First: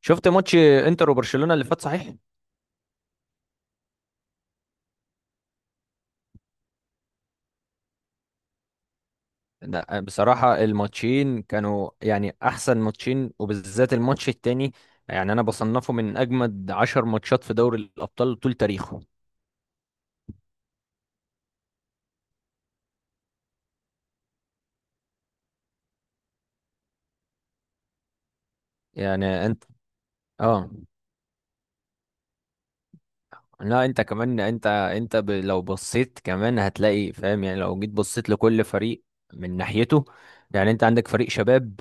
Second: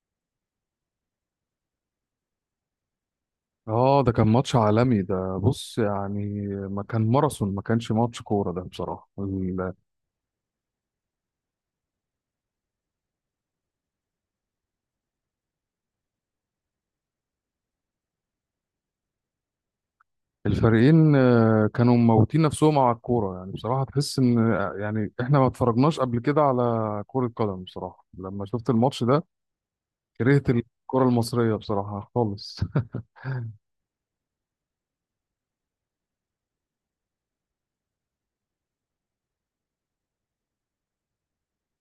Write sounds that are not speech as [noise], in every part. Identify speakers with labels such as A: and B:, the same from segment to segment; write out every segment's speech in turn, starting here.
A: شفت ماتش انتر وبرشلونة اللي فات صحيح؟
B: اه، ده كان ماتش عالمي ده. بص، يعني ما كان ماراثون، ما كانش ماتش كورة ده بصراحة.
A: لا، بصراحة الماتشين كانوا يعني أحسن ماتشين، وبالذات الماتش التاني. يعني أنا بصنفه من أجمد 10 ماتشات في دوري الأبطال طول تاريخه.
B: الفريقين كانوا موتين نفسهم على الكورة. يعني بصراحة تحس ان يعني احنا ما اتفرجناش قبل كده على كرة قدم. بصراحة لما شفت الماتش ده
A: يعني أنت،
B: كرهت
A: آه.
B: الكرة المصرية بصراحة خالص. [laughs]
A: لا أنت كمان، أنت لو بصيت كمان هتلاقي فاهم، يعني لو جيت بصيت لكل فريق من ناحيته. يعني أنت عندك فريق شباب،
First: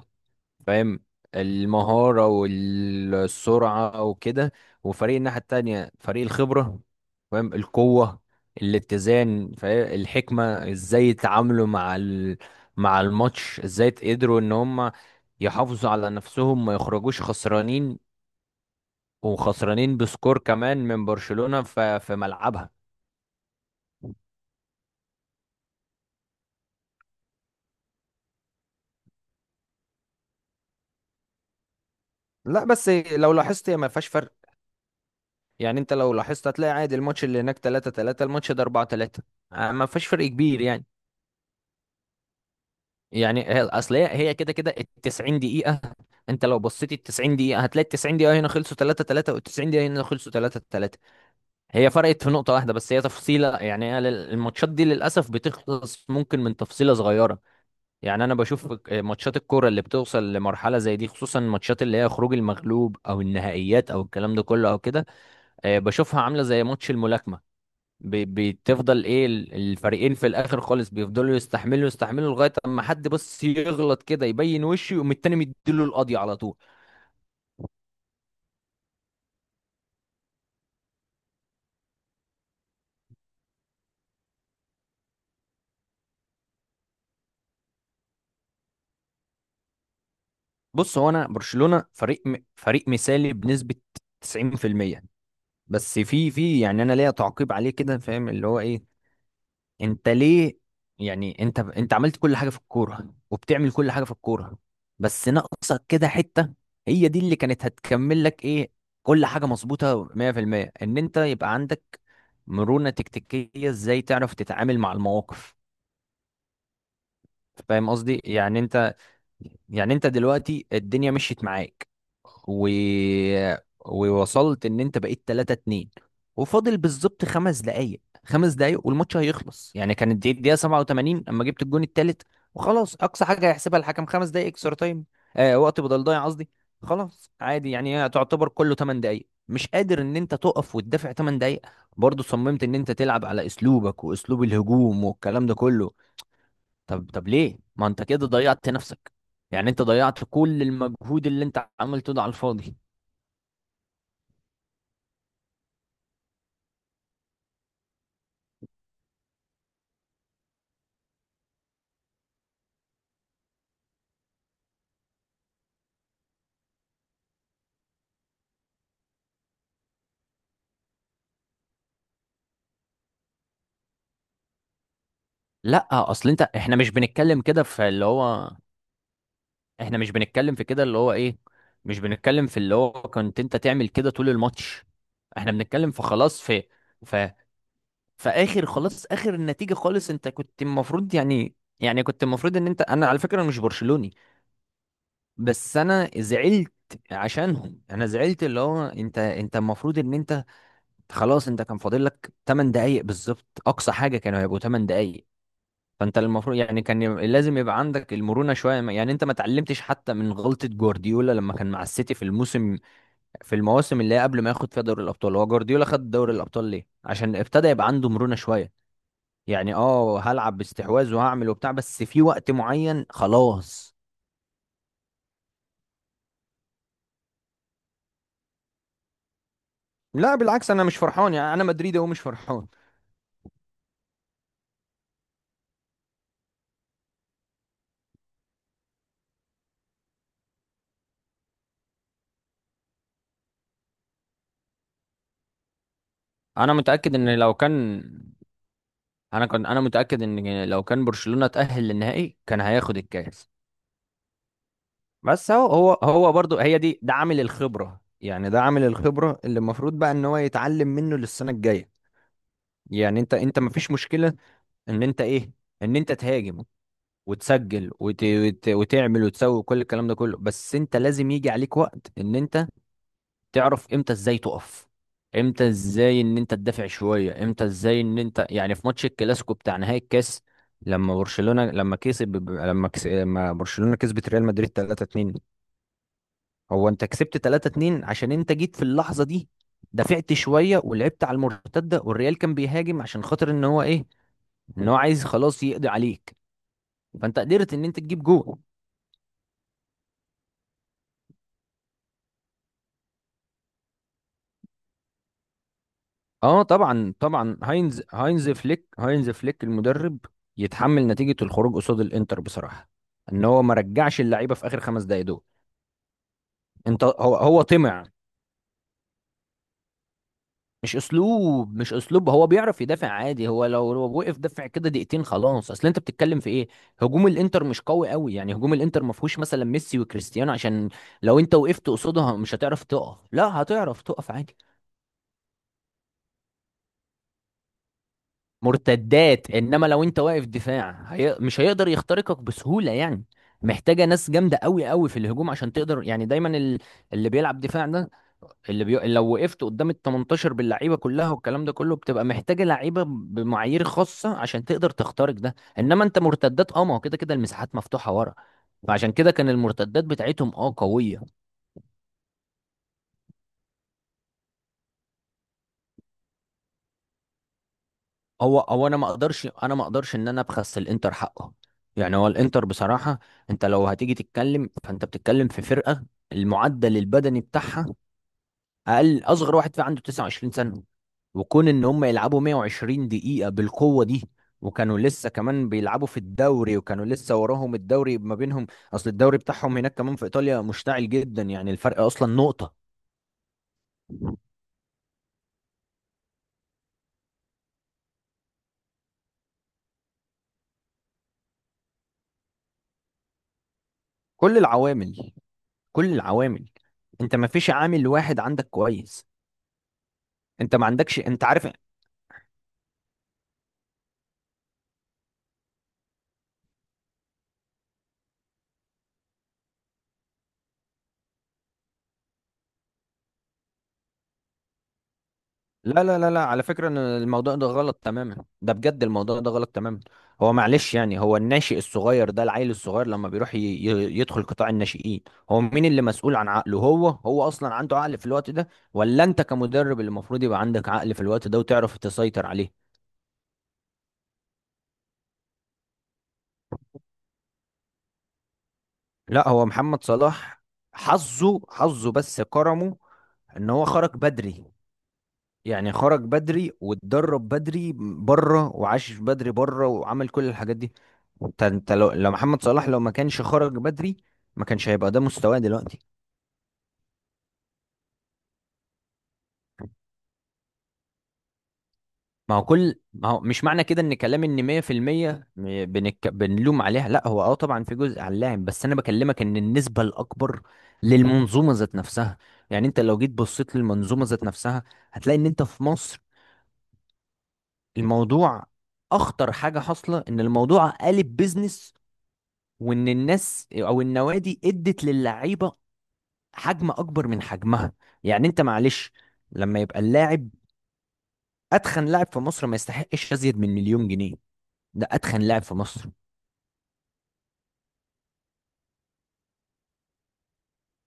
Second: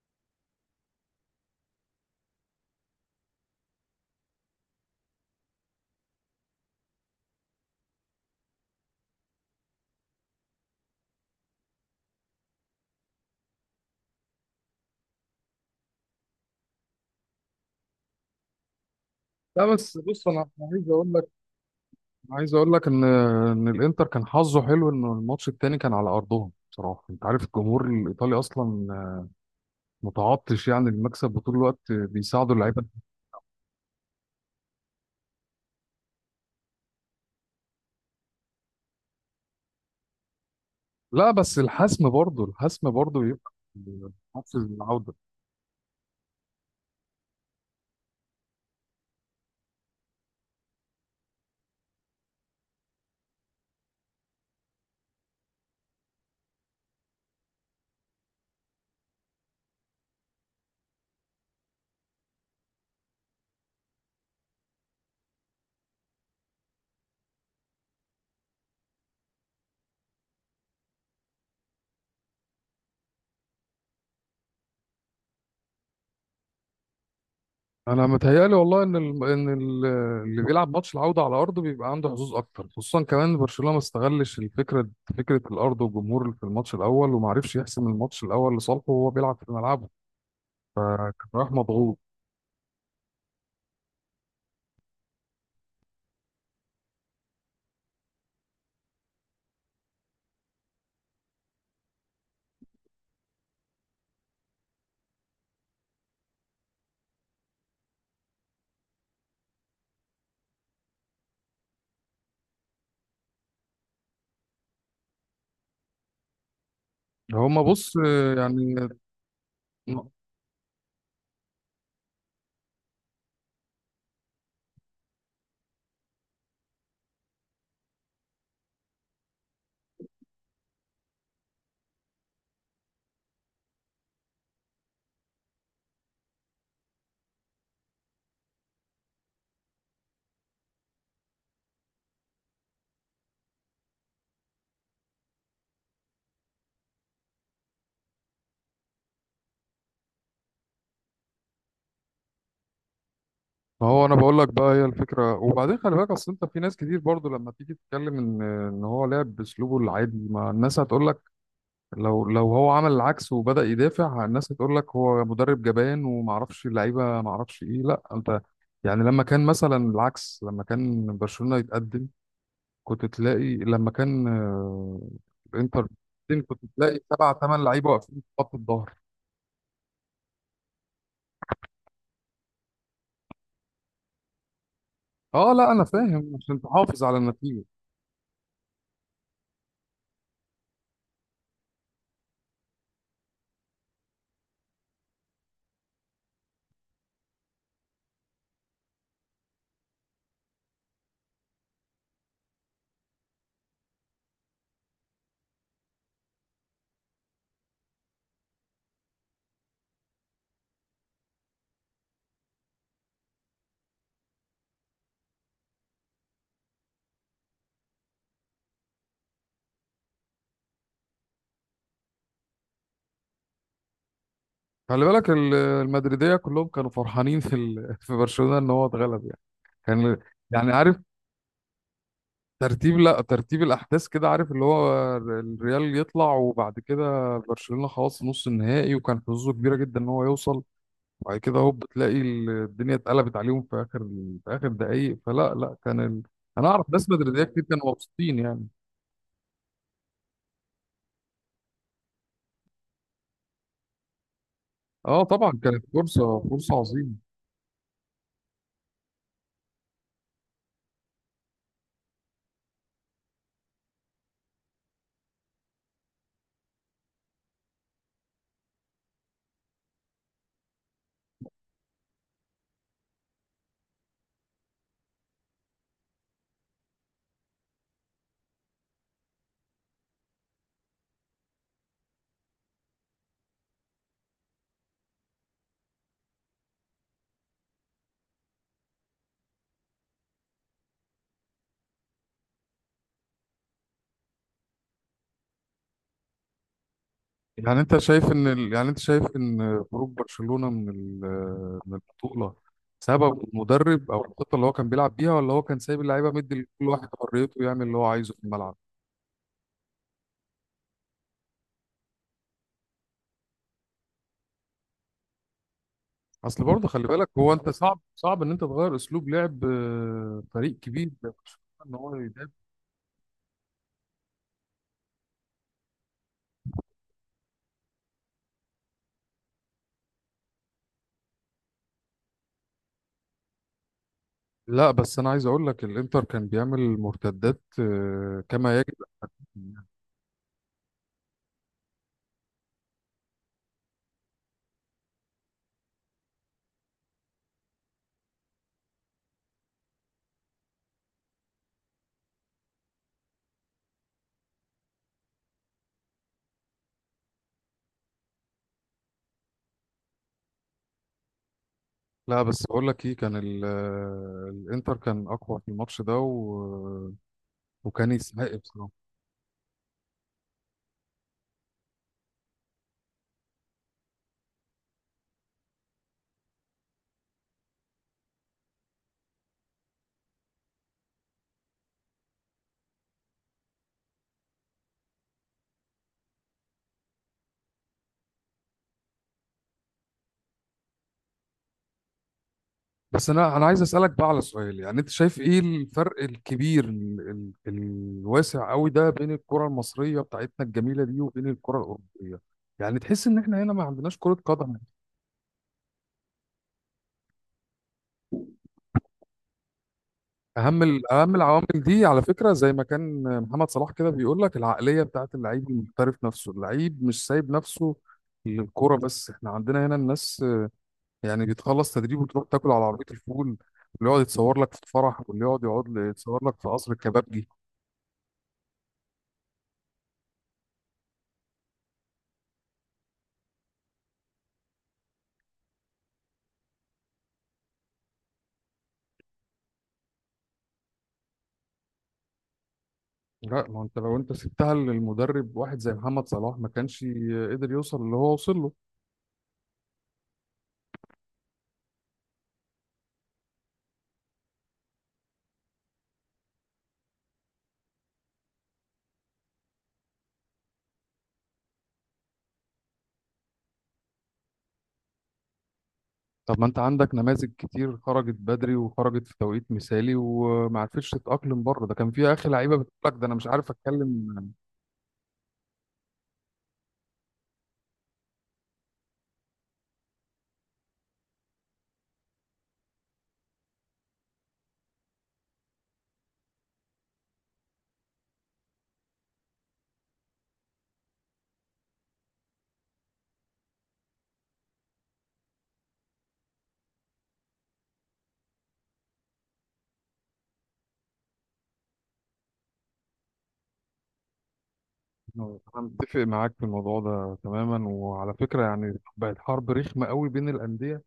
A: فاهم، المهارة والسرعة وكده، وفريق الناحية التانية فريق الخبرة، فاهم، القوة، الاتزان، فاهم، الحكمة ازاي يتعاملوا مع مع الماتش، ازاي قدروا ان هم يحافظوا على نفسهم، ما يخرجوش خسرانين،
B: لا بس
A: وخسرانين
B: بص،
A: بسكور
B: أنا
A: كمان
B: عايز
A: من
B: اقول لك
A: برشلونة في
B: عايز
A: ملعبها.
B: اقول لك ان الانتر كان حظه حلو، ان الماتش التاني كان على ارضهم. بصراحه انت عارف الجمهور الايطالي اصلا متعطش يعني المكسب، وطول الوقت بيساعدوا
A: لا
B: اللعيبه.
A: بس لو لاحظت هي ما فيهاش فرق. يعني انت لو لاحظت هتلاقي عادي، الماتش اللي هناك 3-3، الماتش ده 4-3، ما فيهاش فرق كبير يعني.
B: لا بس الحسم برضه
A: يعني
B: بيبقى
A: اصل هي كده
B: ماتش
A: كده ال
B: العوده.
A: 90 دقيقة. انت لو بصيت ال 90 دقيقة هتلاقي ال 90 دقيقة هنا خلصوا 3-3، وال 90 دقيقة هنا خلصوا 3 3. هي فرقت في نقطة واحدة بس، هي تفصيلة. يعني هي الماتشات دي للأسف بتخلص ممكن من تفصيلة صغيرة. يعني أنا بشوف ماتشات الكورة اللي بتوصل لمرحلة زي دي، خصوصا الماتشات اللي هي خروج المغلوب أو النهائيات أو الكلام ده كله أو كده، آه، بشوفها عاملة زي ماتش الملاكمة. بتفضل ايه الفريقين في الاخر خالص بيفضلوا يستحملوا يستحملوا لغايه اما حد بس يغلط كده يبين وشه، يقوم التاني مديله القضية على طول.
B: انا متهيألي والله ان اللي بيلعب ماتش العوده على ارضه بيبقى عنده حظوظ اكتر، خصوصا كمان برشلونه ما استغلش الفكره، فكره الارض والجمهور في الماتش الاول، وما عرفش يحسم الماتش الاول لصالحه وهو بيلعب في ملعبه،
A: بص، هو
B: فكان
A: انا
B: رايح
A: برشلونه
B: مضغوط.
A: فريق فريق مثالي بنسبه 90%. بس في يعني انا ليا تعقيب عليه كده، فاهم اللي هو ايه. انت ليه؟ يعني انت عملت كل حاجه في الكوره وبتعمل كل حاجه في الكوره، بس ناقصك كده حته، هي دي اللي كانت هتكمل لك ايه؟ كل حاجه مظبوطه 100%، ان انت يبقى عندك مرونه تكتيكيه، ازاي تعرف تتعامل مع المواقف.
B: هما
A: فاهم
B: بص،
A: قصدي؟ يعني
B: يعني
A: انت، يعني انت دلوقتي الدنيا مشيت معاك و... ووصلت ان انت بقيت 3-2، وفاضل بالظبط 5 دقايق، 5 دقايق والماتش هيخلص، يعني كانت دي الدقيقة 87 اما جبت الجون التالت. وخلاص اقصى حاجة هيحسبها الحكم 5 دقايق اكسترا تايم، آه، وقت بدل ضايع قصدي. خلاص عادي، يعني هي تعتبر كله 8 دقايق، مش قادر ان انت تقف وتدافع 8 دقايق؟ برضه صممت ان انت تلعب على اسلوبك واسلوب الهجوم والكلام ده كله. طب ليه ما انت كده ضيعت نفسك؟ يعني انت ضيعت كل المجهود اللي انت عملته ده على الفاضي.
B: ما هو انا بقول لك بقى هي الفكره. وبعدين خلي بالك اصل انت في ناس كتير برضو لما تيجي تتكلم ان هو لعب باسلوبه العادي، ما الناس هتقول لك. لو هو عمل العكس وبدا يدافع الناس هتقول لك هو مدرب جبان، وما اعرفش اللعيبه ما اعرفش ايه. لا انت يعني لما كان مثلا العكس، لما كان برشلونه يتقدم كنت تلاقي، لما كان الانتر،
A: لا اصل انت،
B: كنت
A: احنا مش
B: تلاقي سبعة
A: بنتكلم كده
B: ثمان
A: في
B: لعيبه
A: اللي
B: واقفين في
A: هو،
B: خط الظهر.
A: احنا مش بنتكلم في كده اللي هو ايه، مش بنتكلم في اللي هو كنت انت تعمل كده طول الماتش. احنا
B: اه لا، انا
A: بنتكلم في
B: فاهم
A: خلاص،
B: عشان تحافظ على
A: في
B: النتيجه.
A: في اخر، خلاص اخر النتيجة خالص، انت كنت المفروض يعني، يعني كنت المفروض ان انت. انا على فكرة مش برشلوني، بس انا زعلت عشانهم. انا زعلت اللي هو انت المفروض ان انت، خلاص انت كان فاضل لك 8 دقايق بالظبط، اقصى حاجه كانوا هيبقوا 8 دقايق. فانت المفروض يعني كان لازم يبقى عندك المرونه شويه، يعني انت ما اتعلمتش حتى من غلطه جوارديولا لما كان مع السيتي في الموسم، في المواسم اللي هي قبل ما ياخد فيها دوري الابطال. هو جوارديولا خد دوري الابطال ليه؟ عشان ابتدى يبقى عنده مرونه شويه. يعني اه، هلعب باستحواذ وهعمل وبتاع، بس في وقت معين خلاص.
B: خلي بالك المدريدية كلهم كانوا فرحانين [laughs] في برشلونة ان هو اتغلب يعني. كان
A: لا بالعكس
B: يعني،
A: انا
B: عارف
A: مش فرحان، يعني انا مدريدي ومش فرحان.
B: ترتيب، لا ترتيب الاحداث كده؟ عارف اللي هو الريال يطلع، وبعد كده برشلونة خلاص نص النهائي وكان حظوظه كبيرة جدا ان هو يوصل، وبعد كده هوب بتلاقي الدنيا اتقلبت عليهم في اخر في اخر دقايق، فلا لا كان انا
A: انا
B: اعرف ناس
A: متاكد ان
B: مدريدية
A: لو
B: كتير كانوا
A: كان،
B: مبسوطين يعني.
A: انا كنت، انا متاكد ان لو كان برشلونه تاهل للنهائي كان هياخد الكاس.
B: اه طبعا،
A: بس هو
B: كانت
A: هو
B: فرصة
A: برضو
B: فرصة
A: هي دي، ده
B: عظيمة.
A: عامل الخبره، يعني ده عامل الخبره اللي المفروض بقى ان هو يتعلم منه للسنه الجايه. يعني انت مفيش مشكله ان انت ايه، ان انت تهاجم وتسجل وتعمل وتسوي كل الكلام ده كله، بس انت لازم يجي عليك وقت ان انت تعرف امتى ازاي تقف، امتى ازاي ان انت تدافع شويه، امتى ازاي ان انت، يعني في ماتش الكلاسيكو بتاع نهائي الكاس، لما برشلونه لما كسب، لما برشلونه كسبت ريال مدريد 3-2، هو انت كسبت 3-2 عشان انت جيت في اللحظه دي، دافعت شويه ولعبت على المرتده، والريال كان بيهاجم عشان خاطر ان هو ايه، ان هو عايز خلاص يقضي عليك، فانت قدرت
B: يعني
A: ان انت
B: انت
A: تجيب
B: شايف ان
A: جول.
B: خروج برشلونة من البطولة سبب المدرب، او الخطة اللي هو كان بيلعب بيها، ولا هو كان سايب اللعيبة مدي
A: اه
B: لكل واحد
A: طبعا طبعا
B: حريته يعمل اللي
A: هاينز
B: هو عايزه في
A: هاينز
B: الملعب؟
A: فليك، هاينز فليك المدرب يتحمل نتيجة الخروج قصاد الانتر بصراحة، ان هو ما رجعش اللعيبة في اخر 5 دقايق دول.
B: اصل برضه
A: انت
B: خلي بالك،
A: هو
B: هو
A: هو
B: انت صعب
A: طمع
B: صعب ان انت تغير اسلوب لعب فريق
A: مش
B: كبير زي برشلونة،
A: اسلوب، مش
B: ان هو
A: اسلوب، هو
B: يدافع.
A: بيعرف يدافع عادي، هو لو وقف دفع كده دقيقتين خلاص. اصل انت بتتكلم في ايه؟ هجوم الانتر مش قوي قوي يعني، هجوم الانتر ما فيهوش مثلا ميسي وكريستيانو، عشان لو انت وقفت قصادها مش هتعرف تقف، لا هتعرف تقف عادي.
B: لا بس انا عايز اقول لك الانتر كان بيعمل مرتدات كما يجب.
A: مرتدات، انما لو انت واقف دفاع مش هيقدر يخترقك بسهولة يعني، محتاجة ناس جامدة قوي قوي في الهجوم عشان تقدر يعني. دايما اللي بيلعب دفاع ده، لو وقفت قدام ال 18 باللعيبة كلها والكلام ده كله بتبقى محتاجة لعيبة بمعايير خاصة عشان تقدر تخترق ده. انما انت مرتدات، اه، ما هو كده كده المساحات مفتوحة ورا، فعشان كده كان المرتدات بتاعتهم اه قوية.
B: لا بس بقول لك ايه، كان الانتر كان اقوى في الماتش ده وكان يستحق
A: هو انا
B: بصراحة.
A: ما اقدرش، ان انا ابخس الانتر حقه. يعني هو الانتر بصراحه، انت لو هتيجي تتكلم فانت بتتكلم في فرقه، المعدل البدني بتاعها، اقل اصغر واحد فيها عنده 29 سنه، وكون ان هم يلعبوا 120 دقيقه بالقوه دي، وكانوا لسه كمان بيلعبوا في الدوري، وكانوا لسه وراهم الدوري ما بينهم، اصل الدوري بتاعهم هناك كمان في ايطاليا مشتعل جدا، يعني الفرق اصلا نقطه.
B: بس انا عايز اسالك بقى على سؤال. يعني انت شايف ايه الفرق الكبير الواسع قوي ده بين الكره المصريه بتاعتنا الجميله دي وبين الكره الاوروبيه؟ يعني تحس ان احنا هنا ما عندناش كره
A: كل
B: قدم.
A: العوامل، كل العوامل، انت ما فيش عامل واحد عندك كويس. انت ما عندكش،
B: اهم
A: انت
B: العوامل
A: عارف.
B: دي على فكره، زي ما كان محمد صلاح كده بيقول لك، العقليه بتاعت اللعيب المحترف نفسه. اللعيب مش سايب نفسه للكره، بس احنا عندنا هنا الناس يعني بتخلص تدريب وتروح تاكل على عربيه الفول، واللي يقعد يتصور لك في الفرح، واللي يقعد
A: لا لا لا لا،
B: يتصور لك
A: على
B: في
A: فكرة
B: قصر
A: ان
B: الكبابجي.
A: الموضوع ده غلط تماما، ده بجد الموضوع ده غلط تماما. هو معلش، يعني هو الناشئ الصغير ده، العيل الصغير لما بيروح يدخل قطاع الناشئين، هو مين اللي مسؤول عن عقله؟ هو اصلا عنده عقل في الوقت ده، ولا انت كمدرب اللي المفروض يبقى عندك عقل في الوقت ده وتعرف تسيطر عليه؟
B: لا، ما انت لو انت سبتها للمدرب واحد زي محمد صلاح، ما كانش قدر يوصل اللي هو وصل له.
A: لا هو محمد صلاح حظه حظه بس كرمه، ان هو خرج بدري، يعني خرج بدري واتدرب بدري بره وعاش بدري بره وعمل كل الحاجات دي. انت لو محمد صلاح لو ما كانش خرج بدري ما كانش هيبقى ده مستواه دلوقتي.
B: طب ما انت عندك نماذج كتير خرجت بدري وخرجت في توقيت مثالي وما عرفتش تتأقلم بره. ده كان في اخر
A: ما هو
B: لعيبه بتقول
A: كل
B: لك ده
A: ما
B: انا
A: هو
B: مش
A: مش
B: عارف
A: معنى كده ان كلام
B: اتكلم.
A: ان 100% بنلوم عليها، لا هو اه طبعا في جزء على اللاعب، بس انا بكلمك ان النسبة الاكبر للمنظومة ذات نفسها. يعني انت لو جيت بصيت للمنظومة ذات نفسها، هتلاقي ان انت في مصر الموضوع، اخطر حاجة حاصلة ان الموضوع قالب بيزنس، وان الناس او النوادي ادت للعيبة حجم اكبر من حجمها. يعني انت معلش لما يبقى اللاعب، اتخن لاعب في مصر ما يستحقش ازيد من 1,000,000 جنيه، ده اتخن
B: انا
A: لاعب في مصر.
B: متفق معاك في الموضوع ده تماما. وعلى فكره، يعني بقت حرب رخمه قوي بين الانديه،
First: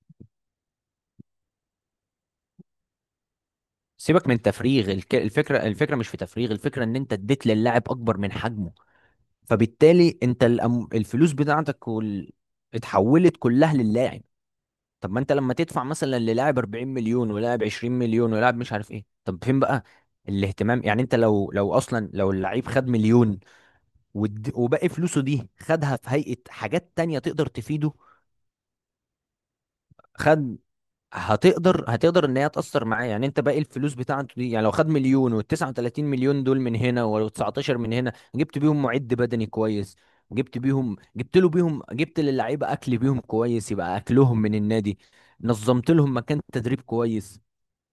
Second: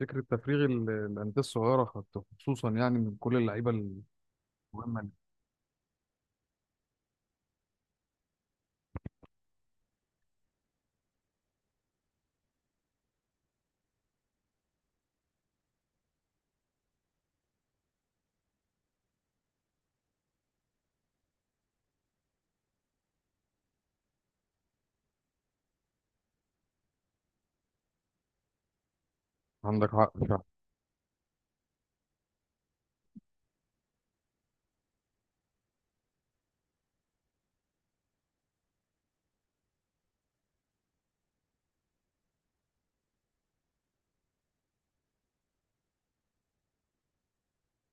B: فكره تفريغ الانديه الصغيره، خصوصا يعني من كل اللعيبه
A: سيبك من تفريغ
B: المهمه.
A: الفكره، الفكره مش في تفريغ، الفكره ان انت اديت للاعب اكبر من حجمه، فبالتالي انت الفلوس بتاعتك اتحولت كلها للاعب. طب ما انت لما تدفع مثلا للاعب 40 مليون ولاعب 20 مليون ولاعب مش عارف ايه، طب فين بقى الاهتمام؟ يعني انت لو، لو اصلا لو اللعيب خد مليون وباقي فلوسه دي خدها في هيئة حاجات تانية تقدر تفيده.
B: عندك حق.
A: خد، هتقدر ان هي تأثر معاه، يعني انت باقي الفلوس بتاعته دي، يعني لو خد مليون و39 مليون دول من هنا و19 من هنا جبت بيهم معد بدني كويس، جبت بيهم جبت له بيهم جبت للعيبة اكل بيهم كويس، يبقى اكلهم من النادي، نظمت لهم مكان تدريب كويس،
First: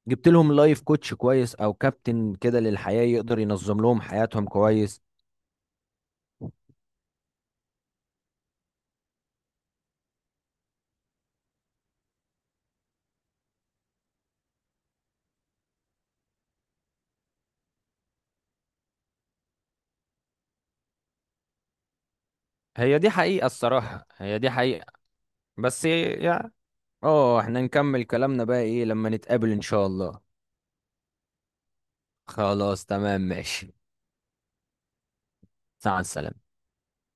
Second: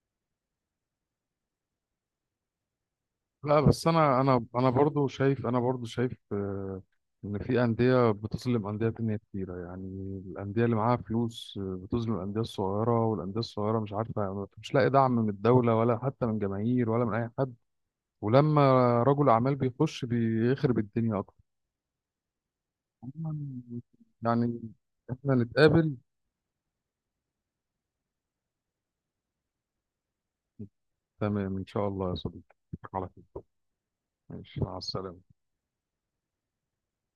A: جبت لهم لايف كوتش كويس او كابتن كده للحياة يقدر
B: لا
A: ينظم
B: بس
A: لهم حياتهم كويس.
B: انا برضو شايف ان في انديه بتظلم انديه تانية كتيره. يعني الانديه اللي معاها فلوس بتظلم الانديه الصغيره، والانديه الصغيره مش عارفه مش لاقي دعم من الدوله ولا حتى من جماهير ولا من اي حد. ولما رجل اعمال بيخش بيخرب الدنيا اكتر.
A: هي دي حقيقة
B: عموماً
A: الصراحة، هي دي
B: يعني
A: حقيقة.
B: احنا
A: بس
B: نتقابل.
A: يعني، اه احنا نكمل كلامنا بقى ايه لما نتقابل ان شاء الله.
B: تمام ان شاء الله يا صديقي.
A: خلاص
B: على
A: تمام
B: خير،
A: ماشي.
B: ماشي، مع السلامه.
A: مع السلامة.